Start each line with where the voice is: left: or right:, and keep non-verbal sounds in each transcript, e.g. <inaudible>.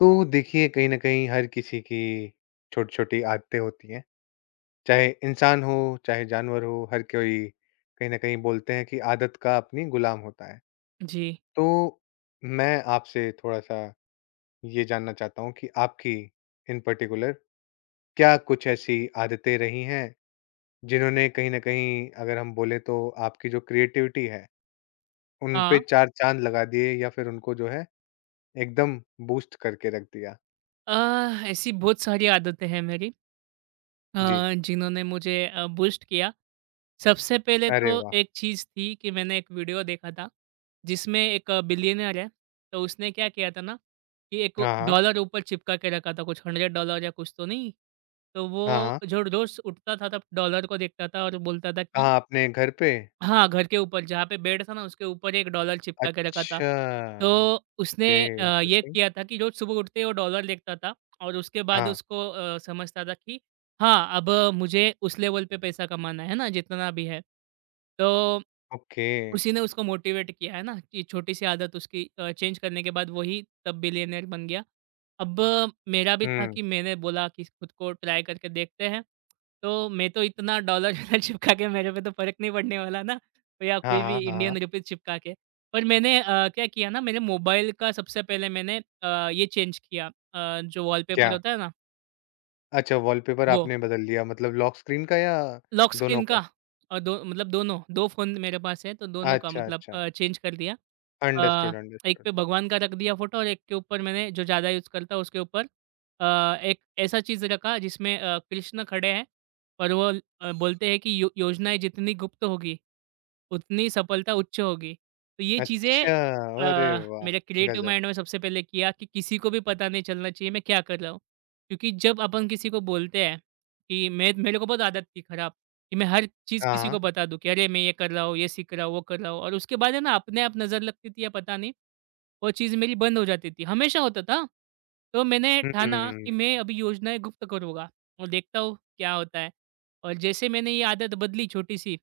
left: तो देखिए, कहीं न कहीं हर किसी की छोटी-छोटी आदतें होती हैं। चाहे इंसान हो, चाहे जानवर हो, हर कोई कहीं न कहीं बोलते हैं कि आदत का अपनी गुलाम होता है।
right: जी।
left: तो मैं आपसे थोड़ा-सा ये जानना चाहता हूँ कि आपकी इन पर्टिकुलर क्या कुछ ऐसी आदतें रही हैं जिन्होंने कहीं न कहीं अगर हम बोले तो आपकी जो क्रिएटिविटी है, उन
right: हाँ,
left: पे 4 चाँद लगा दिए या फिर उनको जो है एकदम बूस्ट करके रख दिया?
right: अ, ऐसी बहुत सारी आदतें हैं मेरी
left: जी।
right: अ, जिन्होंने मुझे बूस्ट किया। सबसे पहले
left: अरे
right: तो
left: वाह!
right: एक चीज़ थी कि मैंने एक वीडियो देखा था, जिसमें एक बिलियनेयर है, तो उसने क्या किया था ना कि एक
left: हाँ, हाँ।
right: डॉलर ऊपर चिपका के रखा था, कुछ $100।
left: हाँ, हाँ। कहाँ अपने घर पे?
right: हाँ, घर के ऊपर जहाँ पे बेड था ना उसके ऊपर 1 डॉलर चिपका के रखा था।
left: अच्छा।
right: तो उसने
left: ओके,
right: ये
left: इंटरेस्टिंग।
right: किया था कि रोज़ सुबह उठते ही वो डॉलर देखता था और उसके बाद
left: हाँ।
right: उसको समझता था कि हाँ, अब मुझे उस लेवल पे पैसा कमाना है ना जितना भी है। तो
left: ओके।
right: उसी ने उसको मोटिवेट किया है ना कि छोटी सी आदत उसकी चेंज करने के बाद वही तब बिलियनियर बन गया। अब मेरा भी था
left: हुँ।
right: कि मैंने बोला कि खुद को ट्राई करके देखते हैं। तो मैं तो इतना डॉलर <laughs> चिपका के मेरे पे तो फ़र्क नहीं पड़ने वाला ना या
left: हाँ,
right: कोई
left: हाँ,
right: भी
left: हाँ, हाँ।
right: इंडियन रुपीज़ चिपका के। पर मैंने क्या किया ना मेरे मोबाइल का सबसे पहले मैंने ये चेंज किया, जो वॉलपेपर
left: क्या?
right: होता है ना
left: अच्छा, वॉलपेपर
right: वो।
left: आपने बदल दिया मतलब लॉक स्क्रीन का या
right: लॉक
left: दोनों
right: स्क्रीन
left: का?
right: का और दो मतलब दोनों, 2 फ़ोन मेरे पास है तो दोनों का
left: अच्छा,
right: मतलब
left: अच्छा।
right: चेंज कर दिया। अ,
left: अंडरस्टूड,
right: एक
left: अंडरस्टूड।
right: पे भगवान का रख दिया फ़ोटो और एक के ऊपर मैंने जो ज़्यादा यूज़ करता उसके ऊपर एक ऐसा चीज़ रखा जिसमें कृष्ण खड़े हैं और वो बोलते हैं कि यो योजनाएँ जितनी गुप्त होगी, उतनी सफलता उच्च होगी। तो ये चीज़ें
left: अच्छा, अरे वाह!
right: मेरे क्रिएटिव
left: गज़ब।
right: माइंड में सबसे पहले किया कि किसी को भी पता नहीं चलना चाहिए मैं क्या कर रहा हूँ। क्योंकि जब अपन किसी को बोलते हैं कि मैं मेरे को बहुत आदत थी खराब। कि मैं हर चीज़
left: हाँ,
right: किसी को
left: हाँ।
right: बता दूँ कि अरे मैं ये कर रहा हूँ, ये सीख रहा हूँ, वो कर रहा हूँ और उसके बाद है ना अपने आप नज़र लगती थी या पता नहीं, वो चीज़ मेरी बंद हो जाती थी, हमेशा होता था। तो मैंने ठाना
left: हुँ।
right: कि मैं अभी योजनाएँ गुप्त करूँगा और देखता हूँ क्या होता है। और जैसे मैंने ये आदत बदली छोटी-सी,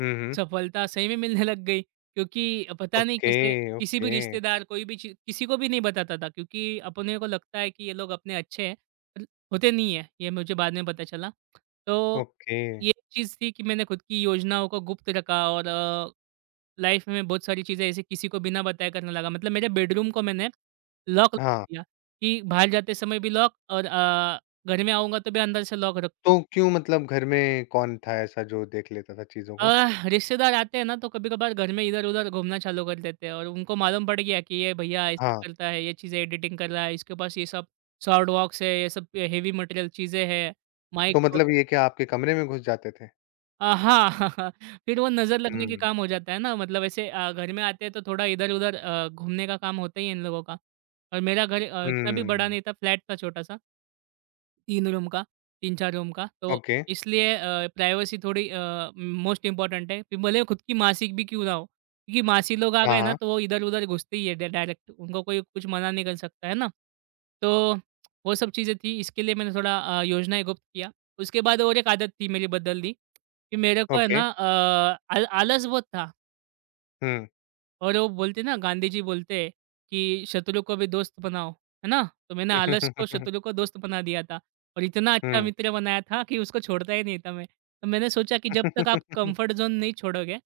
left: हुँ, हुँ।
right: सफलता सही में मिलने लग गई क्योंकि पता नहीं
left: ओके,
right: कैसे किसी
left: ओके,
right: भी रिश्तेदार कोई भी चीज़ किसी को भी नहीं बताता था। क्योंकि अपने को लगता है कि ये लोग अपने अच्छे हैं पर होते नहीं है, ये मुझे बाद में पता चला। तो
left: ओके।
right: ये चीज़ थी कि मैंने खुद की योजनाओं को गुप्त रखा और लाइफ में बहुत सारी चीज़ें ऐसे किसी को बिना बताए करने लगा। मतलब मेरे बेडरूम को मैंने लॉक लगा
left: हाँ,
right: दिया कि बाहर जाते समय भी लॉक और घर में आऊँगा तो भी अंदर से लॉक
left: तो
right: रखूँगा।
left: क्यों? मतलब घर में कौन था ऐसा जो देख लेता था चीज़ों
right: अ,
left: को?
right: रिश्तेदार आते हैं ना तो कभी-कभार घर में इधर-उधर घूमना चालू कर देते हैं और उनको मालूम पड़ गया कि ये भैया ऐसा
left: हाँ,
right: करता है, ये चीज़ें एडिटिंग कर रहा है, इसके पास ये सब साउंड बॉक्स है, ये सब हेवी मटेरियल चीज़ें हैं, माइक
left: तो मतलब
right: वगैरह।
left: ये क्या आपके कमरे में घुस जाते थे?
right: हाँ, <laughs> फिर वो नज़र लगने के
left: हुँ।
right: काम हो जाता है ना, मतलब ऐसे घर में आते हैं तो थोड़ा इधर-उधर घूमने का काम होता ही है इन लोगों का। और मेरा घर इतना भी बड़ा
left: हुँ,
right: नहीं था, फ्लैट था छोटा-सा। 3 रूम का, 3-4 रूम का, तो
left: ओके।
right: इसलिए प्राइवेसी थोड़ी मोस्ट इम्पोर्टेंट है। फिर भले खुद की मासी भी क्यों ना हो, क्योंकि मासी लोग आ
left: हाँ,
right: गए ना
left: हाँ,
right: तो वो इधर-उधर घुसते ही है डा डायरेक्ट, उनको कोई कुछ मना नहीं कर सकता, है ना? तो वो सब चीज़ें थी, इसके लिए मैंने थोड़ा योजनाएँ गुप्त किया। उसके बाद और एक आदत थी मेरी बदलनी कि मेरे को है
left: ओके।
right: ना, अ, आल आलस बहुत था
left: हुँ।
right: और वो बोलते ना गांधी जी बोलते हैं कि शत्रु को भी दोस्त बनाओ, है ना? तो मैंने आलस को शत्रु को दोस्त बना दिया था और इतना अच्छा
left: हुँ।
right: मित्र बनाया था कि उसको छोड़ता ही नहीं था मैं। तो मैंने सोचा कि जब तक आप
left: <laughs> <laughs>
right: कंफर्ट ज़ोन नहीं छोड़ोगे,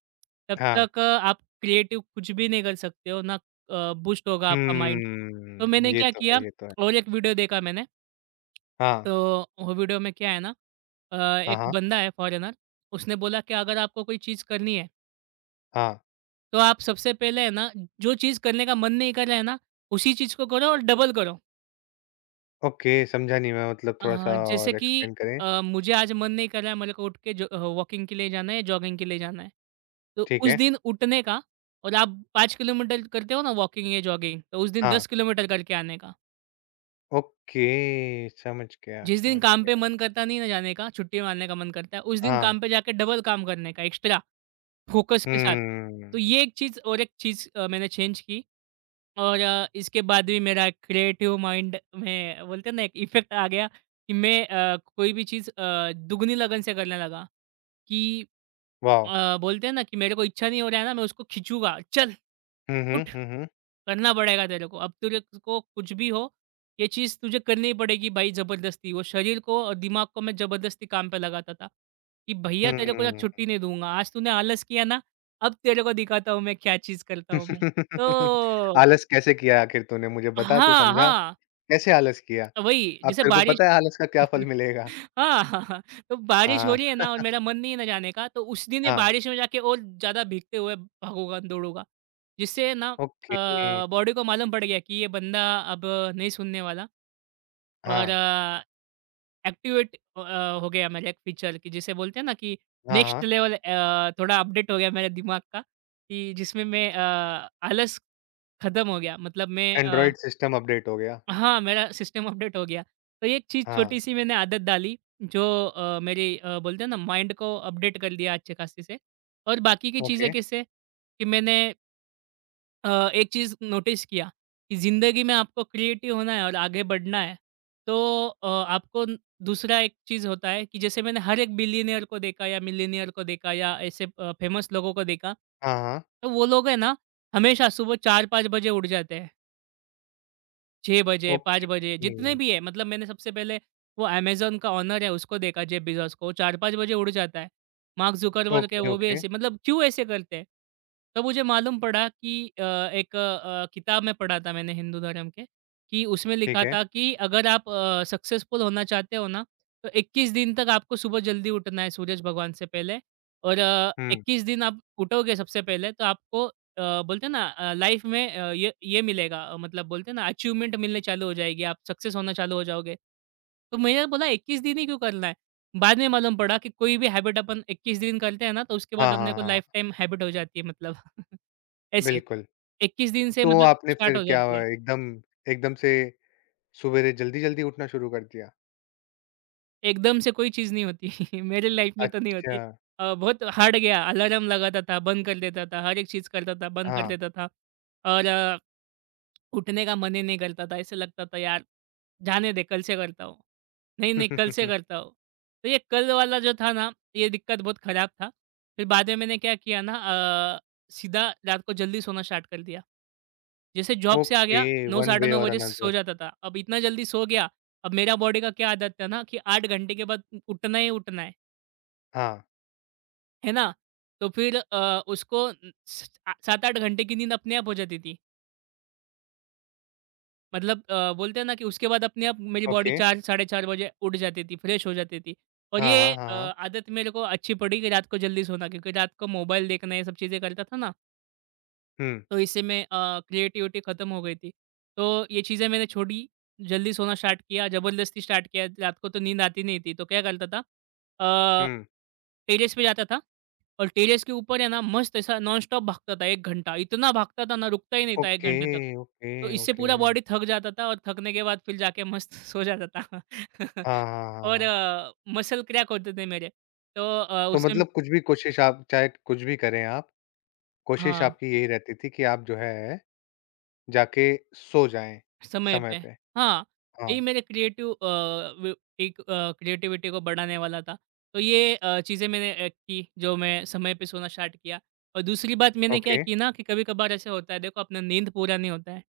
right: तब
left: हाँ।
right: तक आप क्रिएटिव कुछ भी नहीं कर सकते हो, ना बूस्ट होगा आपका माइंड। तो मैंने
left: ये
right: क्या
left: तो
right: किया
left: है, ये तो है।
right: और एक वीडियो देखा मैंने,
left: हाँ,
right: तो वो वीडियो में क्या है ना,
left: हाँ,
right: एक
left: हाँ,
right: बंदा है फॉरेनर। उसने बोला कि अगर आपको कोई चीज़ करनी है
left: हाँ।
right: तो आप सबसे पहले है ना, जो चीज़ करने का मन नहीं कर रहा है ना, उसी चीज़ को करो और डबल करो।
left: ओके, समझा नहीं मैं। मतलब थोड़ा-सा
right: जैसे
left: और
right: कि
left: एक्सप्लेन करें?
right: मुझे आज मन नहीं कर रहा है मेरे को उठ के वॉकिंग के लिए जाना है, जॉगिंग के लिए जाना है, तो
left: ठीक
right: उस
left: है।
right: दिन उठने का। और आप 5 किलोमीटर करते हो ना वॉकिंग या जॉगिंग, तो उस दिन
left: हाँ,
right: 10 किलोमीटर करके आने का।
left: ओके, समझ गया,
right: जिस दिन
left: समझ
right: काम पे
left: गया।
right: मन करता नहीं ना जाने का, छुट्टी मारने का मन करता है, उस दिन
left: हाँ।
right: काम पे जाके डबल काम करने का एक्स्ट्रा फ़ोकस के साथ। तो
left: हम्म।
right: ये एक चीज़ और एक चीज़ मैंने चेंज की और इसके बाद भी मेरा क्रिएटिव माइंड में बोलते हैं ना एक इफ़ेक्ट आ गया कि मैं कोई भी चीज़ दुगनी लगन से करने लगा कि
left: वाव!
right: बोलते हैं ना कि मेरे को इच्छा नहीं हो रहा है ना, मैं उसको खींचूँगा, "चल,
left: हुँ, हुँ,
right: उठ।"
left: हुँ, हुँ।
right: करना पड़ेगा तेरे को। अब तेरे को कुछ भी हो, ये चीज़ तुझे करनी पड़ेगी भाई ज़बरदस्ती। वो शरीर को और दिमाग को मैं ज़बरदस्ती काम पे लगाता था, कि भैया तेरे को आज
left: हुँ।
right: छुट्टी नहीं दूँगा। आज तूने आलस किया ना, अब तेरे को दिखाता हूँ मैं क्या चीज़ करता हूँ मैं।
left: <laughs>
right: तो
left: आलस कैसे किया आखिर? तूने मुझे बता, तू
right: हाँ,
left: समझा,
right: हाँ।
left: कैसे आलस किया?
right: वही,
left: अब
right: जैसे
left: तेरे को
right: बारिश।
left: पता है आलस का क्या फल
right: <laughs>
left: मिलेगा?
right: हाँ, हाँ, हाँ, तो बारिश
left: हाँ।
right: हो रही है ना और मेरा मन नहीं है ना जाने का, तो उस दिन ये
left: हाँ,
right: बारिश में जाके और ज़्यादा भीगते हुए भागूँगा, दौड़ूँगा। जिससे ना
left: ओके।
right: बॉडी को मालूम पड़ गया कि ये बंदा अब नहीं सुनने वाला और
left: हाँ,
right: एक्टिवेट हो गया मेरा एक फीचर कि जिसे बोलते हैं ना कि
left: हाँ,
right: नेक्स्ट
left: हाँ।
right: लेवल। थोड़ा अपडेट हो गया मेरे दिमाग का कि जिसमें मैं आलस खत्म हो गया। मतलब मैं अ
left: एंड्रॉइड सिस्टम अपडेट हो गया।
right: हाँ, मेरा सिस्टम अपडेट हो गया। तो ये एक चीज़
left: हाँ,
right: छोटी-सी मैंने आदत डाली जो मेरी बोलते हैं ना माइंड को अपडेट कर दिया अच्छे खासे से। और बाकी की
left: ओके।
right: चीज़ें कैसे कि मैंने एक चीज़ नोटिस किया कि ज़िंदगी में आपको क्रिएटिव होना है और आगे बढ़ना है, तो आपको न दूसरा एक चीज़ होता है कि जैसे मैंने हर एक बिलियनियर को देखा या मिलियनियर को देखा या ऐसे फेमस लोगों को देखा,
left: हाँ, हाँ।
right: तो वो लोग है ना हमेशा सुबह 4-5 बजे उठ जाते हैं। 6 बजे, 5
left: ओके,
right: बजे जितने भी हैं, मतलब मैंने सबसे पहले वो अमेज़न का ओनर है उसको देखा जेफ बेज़ोस को, वो 4-5 बजे उड़ जाता है। मार्क ज़ुकरबर्ग है
left: ओके,
right: वो भी
left: ओके,
right: ऐसे, मतलब क्यों ऐसे करते हैं? तब मुझे मालूम पड़ा कि एक किताब में पढ़ा था मैंने हिंदू धर्म के, कि उसमें
left: ठीक
right: लिखा
left: है।
right: था कि अगर आप सक्सेसफुल होना चाहते हो ना, तो 21 दिन तक आपको सुबह जल्दी उठना है सूरज भगवान से पहले और
left: हुँ।
right: 21 दिन आप उठोगे सबसे पहले, तो आपको बोलते हैं ना, लाइफ में ये मिलेगा। मतलब बोलते हैं ना अचीवमेंट मिलने चालू हो जाएगी, आप सक्सेस होना चालू हो जाओगे। तो मैंने बोला 21 दिन ही क्यों करना है? बाद में मालूम पड़ा कि कोई भी हैबिट अपन 21 दिन करते हैं ना, तो उसके
left: हाँ,
right: बाद अपने
left: हाँ,
right: को
left: हाँ,
right: लाइफ टाइम हैबिट हो जाती है मतलब <laughs> ऐसे।
left: बिल्कुल।
right: 21 दिन से
left: तो
right: मतलब
left: आपने
right: स्टार्ट
left: फिर
right: हो
left: क्या
right: जाती
left: हुआ,
right: है।
left: एकदम एकदम से सुबेरे जल्दी-जल्दी उठना शुरू कर दिया?
right: एकदम से कोई चीज़ नहीं होती <laughs> मेरे लाइफ में तो नहीं
left: अच्छा।
right: होती। बहुत हार्ड गया अलार्म लगाता था, बंद कर देता था, हर एक चीज़ करता था, बंद कर
left: हाँ।
right: देता था और उठने का मन ही नहीं करता था, ऐसे लगता था यार, जाने दे कल से करता हूँ। नहीं, नहीं, कल से
left: <laughs>
right: करता हूँ। तो ये कल वाला जो था ना, ये दिक्कत बहुत ख़राब था। फिर बाद में मैंने क्या किया ना, अ, सीधा रात को जल्दी सोना स्टार्ट कर दिया। जैसे जॉब से आ
left: ओके,
right: गया 9
left: वन
right: साढ़े
left: वे
right: 9
left: और
right: बजे
left: अनदर।
right: सो जाता था। अब इतना जल्दी सो गया, अब मेरा बॉडी का क्या आदत है ना कि 8 घंटे के बाद उठना ही उठना
left: हाँ,
right: है ना? तो फिर उसको 7-8 घंटे की नींद अपने आप हो जाती थी। मतलब बोलते हैं ना कि उसके बाद अपने आप मेरी बॉडी
left: ओके।
right: 4 साढ़े 4 बजे उठ जाती थी, फ्रेश हो जाती थी। और
left: हाँ,
right: ये
left: हाँ, हाँ, हाँ।
right: आदत मेरे को अच्छी पड़ी कि रात को जल्दी सोना, क्योंकि रात को मोबाइल देखना ये सब चीज़ें करता था ना,
left: हुँ,
right: तो इससे मैं क्रिएटिविटी ख़त्म हो गई थी। तो ये चीज़ें मैंने छोड़ी, जल्दी सोना स्टार्ट किया, ज़बरदस्ती स्टार्ट किया, रात को तो नींद आती नहीं थी। तो क्या करता था, अ,
left: हुँ।
right: टेरेस पे जाता था और टेरेस के ऊपर है ना मस्त ऐसा नॉनस्टॉप भागता था 1 घंटा, इतना भागता था ना, रुकता ही नहीं था 1
left: ओके,
right: घंटे तक।
left: ओके,
right: तो इससे
left: ओके।
right: पूरा बॉडी थक जाता था और थकने के बाद फिर जाके मस्त <laughs> सो जाता था।
left: हाँ,
right: <laughs>
left: हाँ, हाँ,
right: और
left: हाँ।
right: मसल क्रैक होते थे मेरे। तो
left: तो
right: उसमें
left: मतलब कुछ भी कोशिश आप चाहे कुछ भी करें आप, कोशिश
right: हाँ।
left: आपकी यही रहती थी कि आप जो है जाके सो जाएँ,
right: समय
left: समय
right: पे
left: पे।
right: हाँ,
left: हाँ,
right: यही मेरे क्रिएटिव, अ, व एक क्रिएटिविटी को बढ़ाने वाला था। तो ये चीज़ें मैंने की, जो मैं समय पे सोना स्टार्ट किया। और दूसरी बात मैंने क्या
left: ओके।
right: की ना कि कभी-कभार ऐसा होता है, देखो अपना नींद पूरा नहीं होता है।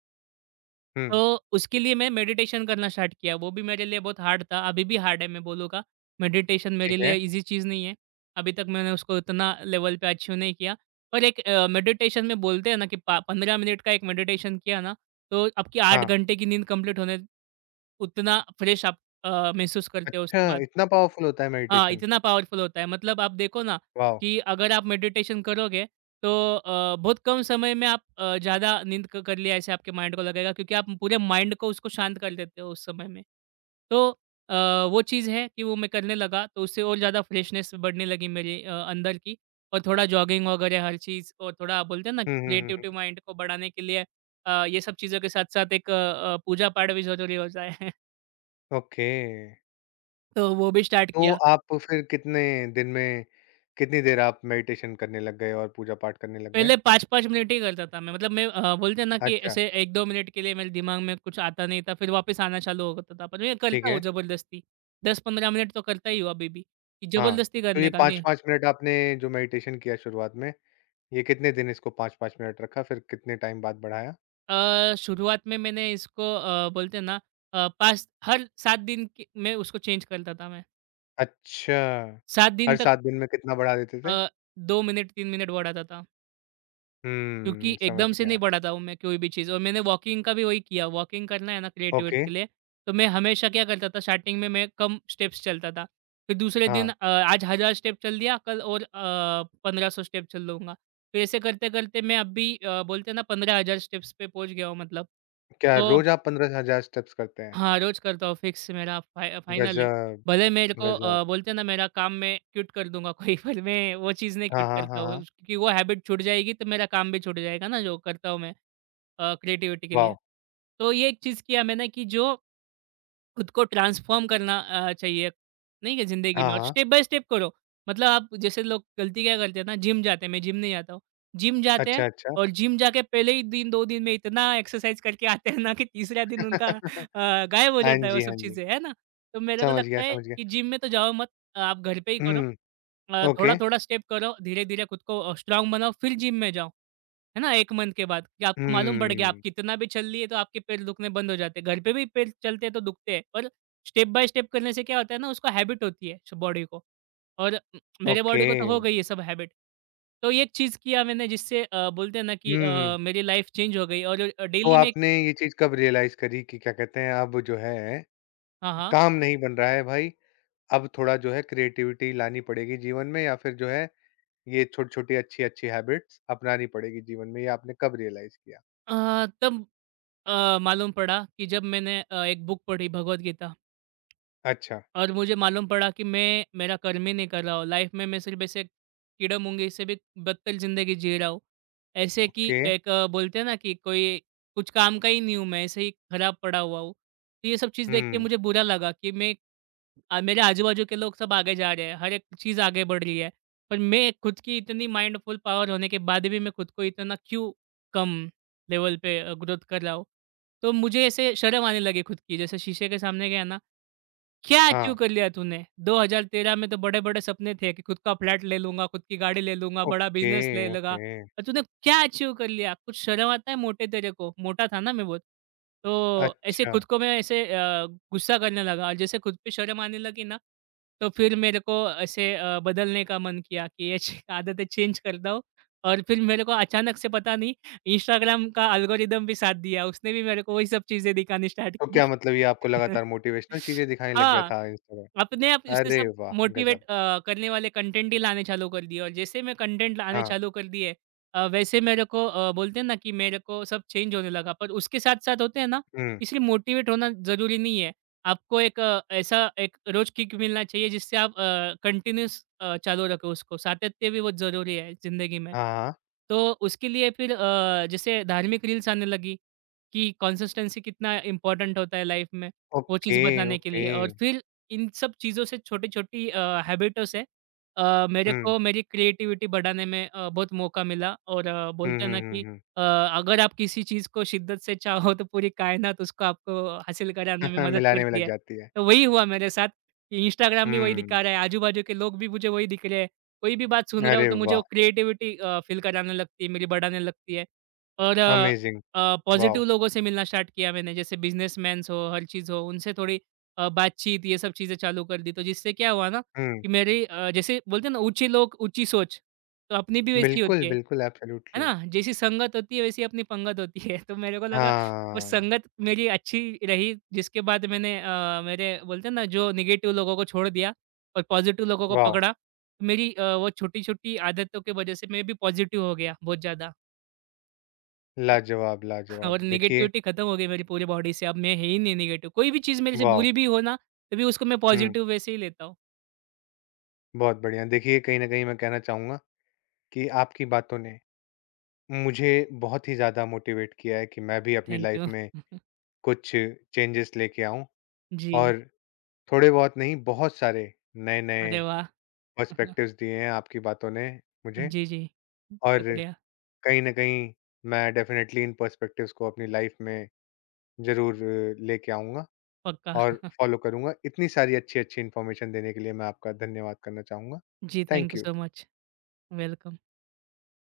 left: हुँ,
right: तो उसके लिए मैं मेडिटेशन करना स्टार्ट किया, वो भी मेरे लिए बहुत हार्ड था, अभी भी हार्ड है मैं बोलूँगा। मेडिटेशन मेरे
left: ठीक
right: लिए
left: है।
right: ईज़ी चीज़ नहीं है, अभी तक मैंने उसको इतना लेवल पे अचीव नहीं किया। पर एक मेडिटेशन में बोलते हैं ना कि पा 15 मिनट का एक मेडिटेशन किया ना, तो आपकी 8
left: हाँ,
right: घंटे की नींद कंप्लीट होने, उतना फ्रेश आप महसूस करते हो
left: अच्छा,
right: उसके बाद।
left: इतना पावरफुल होता है
right: हाँ,
left: मेडिटेशन?
right: इतना पावरफुल होता है, मतलब आप देखो ना
left: वॉव!
right: कि अगर आप मेडिटेशन करोगे तो बहुत कम समय में आप ज़्यादा नींद क कर लिया ऐसे आपके माइंड को लगेगा, क्योंकि आप पूरे माइंड को उसको शांत कर देते हो उस समय में। तो वो चीज़ है कि वो मैं करने लगा, तो उससे और ज़्यादा फ्रेशनेस बढ़ने लगी मेरे अंदर की। और थोड़ा जॉगिंग वगैरह हर चीज़, और थोड़ा बोलते हैं ना
left: हुँ,
right: कि
left: हुँ, हुँ,
right: क्रिएटिविटी
left: हुँ।
right: माइंड को बढ़ाने के लिए ये सब चीज़ों के साथ-साथ एक पूजा-पाठ भी ज़रूरी होता है।
left: ओके,
right: <laughs> तो वो भी स्टार्ट
left: तो
right: किया।
left: आप फिर कितने दिन में कितनी देर आप मेडिटेशन करने लग गए और पूजा-पाठ करने लग गए?
right: पहले 5-5 मिनट ही करता था मैं, मतलब मैं बोलते हैं ना कि
left: अच्छा,
right: ऐसे 1-2 मिनट के लिए मेरे दिमाग में कुछ आता नहीं था, फिर वापस आना चालू हो जाता था। पर मैं
left: ठीक
right: करता हूँ
left: है।
right: ज़बरदस्ती, 10-15 मिनट तो करता ही हूँ अभी भी, कि
left: हाँ,
right: ज़बरदस्ती
left: तो ये
right: करने का नहीं।
left: 5-5 मिनट आपने जो मेडिटेशन किया शुरुआत में, ये कितने दिन इसको 5-5 मिनट रखा, फिर कितने टाइम बाद बढ़ाया?
right: शुरुआत में मैंने इसको, बोलते हैं ना, 5 हर 7 दिन के में उसको चेंज करता था मैं।
left: अच्छा,
right: 7
left: हर
right: दिन तक
left: 7 दिन में कितना बढ़ा देते
right: अ,
left: थे?
right: 2 मिनट, 3 मिनट बढ़ाता था।
left: हुँ,
right: क्योंकि
left: समझ
right: एकदम से नहीं
left: गया।
right: बढ़ाता हूँ मैं कोई भी चीज़। और मैंने वॉकिंग का भी वही किया, वॉकिंग करना है ना
left: ओके,
right: क्रिएटिविटी के लिए, तो मैं हमेशा क्या करता था, स्टार्टिंग में मैं कम स्टेप्स चलता था, फिर दूसरे दिन
left: हाँ।
right: आज 1,000 स्टेप चल दिया, कल और 1,500 स्टेप चल लूँगा, फिर ऐसे करते करते मैं अभी बोलते हैं ना 15,000 स्टेप्स पे पहुँच गया हूँ, मतलब।
left: क्या
right: तो
left: रोज़ आप 15,000 स्टेप्स करते हैं?
right: हाँ, रोज़ करता हूँ फिक्स, मेरा फाइनल है।
left: गज़ब,
right: भले मेरे को
left: गज़ब।
right: बोलते हैं ना, मेरा काम मैं क्विट कर दूंगा कोई, पर मैं वो चीज़ नहीं
left: हाँ,
right: क्विट
left: हाँ,
right: करता
left: हाँ,
right: हूँ,
left: हाँ।
right: क्योंकि वो हैबिट छूट जाएगी तो मेरा काम भी छूट जाएगा ना, जो करता हूँ मैं क्रिएटिविटी के लिए।
left: वाव!
right: तो ये एक चीज़ किया मैंने कि जो खुद को ट्रांसफ़ॉर्म करना चाहिए, नहीं है ज़िंदगी
left: हाँ,
right: में, और
left: हाँ।
right: स्टेप बाय स्टेप करो। मतलब आप जैसे लोग गलती क्या करते हैं ना, जिम जाते हैं, मैं जिम नहीं जाता हूँ। जिम जाते
left: अच्छा,
right: हैं
left: अच्छा।
right: और जिम जाके पहले ही दिन, 2 दिन में इतना एक्सरसाइज़ करके आते हैं ना कि तीसरा दिन उनका
left: <laughs>
right: गायब हो
left: हाँ
right: जाता है वो
left: जी,
right: सब
left: हाँ जी।
right: चीज़ें, है ना? तो मेरे को
left: समझ गया,
right: लगता है
left: समझ गया।
right: कि जिम में तो जाओ मत, आप घर पे ही करो।
left: हुँ, ओके।
right: थोड़ा-थोड़ा स्टेप करो, धीरे-धीरे खुद को स्ट्रॉन्ग बनाओ, फिर जिम में जाओ। है ना? 1 मंथ के बाद कि आपको मालूम पड़ गया, आप
left: हुँ,
right: कितना भी चल लिए, तो आपके पैर दुखने बंद हो जाते हैं। घर पे भी पैर चलते हैं, तो दुखते हैं। पर स्टेप बाय स्टेप करने से क्या होता है ना, उसको हैबिट होती है स बॉडी को। और मेरे
left: ओके।
right: बॉडी को तो हो गई है सब हैबिट। तो ये एक चीज़ किया मैंने, जिससे बोलते हैं ना कि
left: हुँ,
right: मेरी लाइफ चेंज हो गई और
left: तो
right: डेली में
left: आपने ये चीज़ कब रियलाइज़ करी कि क्या कहते हैं, अब जो है
right: हाँ, हाँ।
left: काम नहीं बन रहा है भाई, अब थोड़ा जो है क्रिएटिविटी लानी पड़ेगी जीवन में या फिर जो है ये छोटी-छोटी, अच्छी-अच्छी हैबिट्स अपनानी पड़ेगी जीवन में, ये आपने कब रियलाइज़ किया?
right: तब मालूम पड़ा कि जब मैंने एक बुक पढ़ी भगवद गीता।
left: अच्छा,
right: और मुझे मालूम पड़ा कि मैं मेरा कर्म ही नहीं कर रहा हूँ। लाइफ में मैं सिर्फ़ ऐसे कीड़े-मुंगे से भी बदतर ज़िंदगी जी रहा हूँ। ऐसे कि
left: ओके।
right: एक बोलते हैं ना कि कोई कुछ काम का ही नहीं हूँ मैं, ऐसे ही खराब पड़ा हुआ हूँ। तो ये सब चीज़ देख के
left: हुँ,
right: मुझे बुरा लगा कि मैं, मेरे आजू-बाजू के लोग सब आगे जा रहे हैं, हर एक चीज़ आगे बढ़ रही है। पर मैं खुद की इतनी माइंडफुल पावर होने के बाद भी मैं खुद को इतना क्यों कम लेवल पे ग्रोथ कर रहा हूँ। तो मुझे ऐसे शर्म आने लगी खुद की। जैसे शीशे के सामने गया ना, क्या अचीव
left: हाँ।
right: कर लिया तूने? 2013 में तो बड़े-बड़े सपने थे कि खुद का फ्लैट ले लूँगा, खुद की गाड़ी ले लूँगा, बड़ा
left: ओके,
right: बिज़नेस ले लूँगा,
left: ओके।
right: और तूने क्या अचीव कर लिया? कुछ शर्म आता है मोटे तेरे को? मोटा था ना मैं बहुत। तो ऐसे
left: अच्छा,
right: खुद को मैं ऐसे गुस्सा करने लगा, और जैसे खुद पे शर्म आने लगी ना, तो फिर मेरे को ऐसे बदलने का मन किया कि ये छ आदतें चेंज करता हूँ। और फिर मेरे को अचानक से पता नहीं, इंस्टाग्राम का एल्गोरिदम भी साथ दिया, उसने भी मेरे को वही सब चीज़ें दिखानी स्टार्ट
left: तो क्या
right: की।
left: मतलब ये आपको
right: <laughs>
left: लगातार मोटिवेशनल चीज़ें दिखाने लग गया
right: हाँ।
left: था इंस्टाग्राम?
right: अपने आप उसने
left: अरे
right: सब
left: वाह!
right: मोटिवेट
left: गज़ब।
right: करने वाले कंटेंट ही लाने चालू कर दिए, और जैसे मैं कंटेंट लाने
left: हाँ,
right: चालू कर दिए वैसे मेरे को बोलते हैं ना कि मेरे को सब चेंज होने लगा। पर उसके साथ साथ होते हैं ना,
left: हुँ,
right: इसलिए मोटिवेट होना ज़रूरी नहीं है, आपको एक ऐसा एक रोज किक मिलना चाहिए, जिससे आप कंटिन्यूस चालू रखें उसको, सातत्य भी बहुत ज़रूरी है ज़िंदगी में।
left: हाँ, हाँ।
right: तो उसके लिए फिर जैसे धार्मिक रील्स आने लगी कि कंसिस्टेंसी कितना इंपॉर्टेंट होता है लाइफ में, वो चीज़
left: ओके,
right: बताने के
left: ओके।
right: लिए। और फिर इन सब चीज़ों से छोटी-छोटी हैबिटों से मेरे
left: हुँ,
right: को मेरी क्रिएटिविटी बढ़ाने में बहुत मौका मिला। और
left: हुँ,
right: बोलते हैं
left: हुँ,
right: ना कि
left: हुँ, हुँ।
right: अ, अगर आप किसी चीज़ को शिद्दत से चाहो तो पूरी कायनात उसको आपको हासिल कराने में
left: <laughs>
right: मदद
left: मिलाने में
right: करती
left: लग
right: है।
left: जाती है।
right: तो वही हुआ मेरे साथ कि इंस्टाग्राम भी वही
left: हुँ,
right: दिखा रहा है, आजू-बाजू के लोग भी मुझे वही दिख रहे हैं। कोई भी बात सुन रहा हूँ
left: अरे
right: तो मुझे
left: वाह!
right: वो क्रिएटिविटी फ़ील कराने लगती है, मेरी बढ़ाने लगती है, और
left: अमेज़िंग, वॉव!
right: पॉज़िटिव लोगों से मिलना स्टार्ट किया मैंने, जैसे बिज़नेसमैन्स हो, हर चीज़ हो, उनसे थोड़ी बातचीत ये सब चीज़ें चालू कर दी। तो जिससे क्या हुआ ना
left: हुँ,
right: कि मेरी, जैसे बोलते हैं ना, ऊँचे लोग ऊँची सोच, तो अपनी भी वैसी
left: बिल्कुल,
right: होती
left: बिल्कुल,
right: है
left: एब्सोल्युटली।
right: ना? जैसी संगत होती है वैसी अपनी पंगत होती है। <laughs> तो मेरे को लगा वो
left: हाँ,
right: संगत मेरी अच्छी रही, जिसके बाद मैंने मेरे बोलते हैं ना जो नेगेटिव लोगों को छोड़ दिया और पॉज़िटिव लोगों को
left: वॉव!
right: पकड़ा। तो मेरी वो छोटी-छोटी आदतों की वज़ह से मैं भी पॉज़िटिव हो गया बहुत ज़्यादा।
left: लाजवाब,
right: <laughs>
left: लाजवाब।
right: और
left: देखिए,
right: नेगेटिविटी खत्म हो गई मेरी पूरी बॉडी से। अब मैं है ही नहीं नेगेटिव। कोई भी चीज़ मेरे से
left: वाव!
right: बुरी भी हो ना, तभी उसको मैं
left: हुँ,
right: पॉज़िटिव वैसे ही लेता हूँ।
left: बहुत बढ़िया। देखिए, कहीं न कहीं मैं कहना चाहूँगा कि आपकी बातों ने मुझे बहुत ही ज़्यादा मोटिवेट किया है कि मैं भी अपनी
right: थैंक
left: लाइफ़
right: यू।
left: में
right: <laughs>
left: कुछ चेंजेस लेके आऊँ
right: जी,
left: और थोड़े बहुत नहीं, बहुत सारे नए-नए
right: अरे वाह! <laughs>
left: पर्सपेक्टिव्स दिए हैं आपकी बातों ने मुझे
right: जी, जी।
left: और
right: शुक्रिया,
left: कहीं न कहीं मैं डेफ़िनेटली इन पर्सपेक्टिव्स को अपनी लाइफ़ में ज़रूर लेके आऊँगा
right: पक्का।
left: और
right: <laughs>
left: फ़ॉलो करूँगा। इतनी सारी अच्छी-अच्छी इन्फॉर्मेशन देने के लिए मैं आपका धन्यवाद करना चाहूँगा।
right: जी, thank
left: thank
right: you
left: you.
right: So much. Welcome.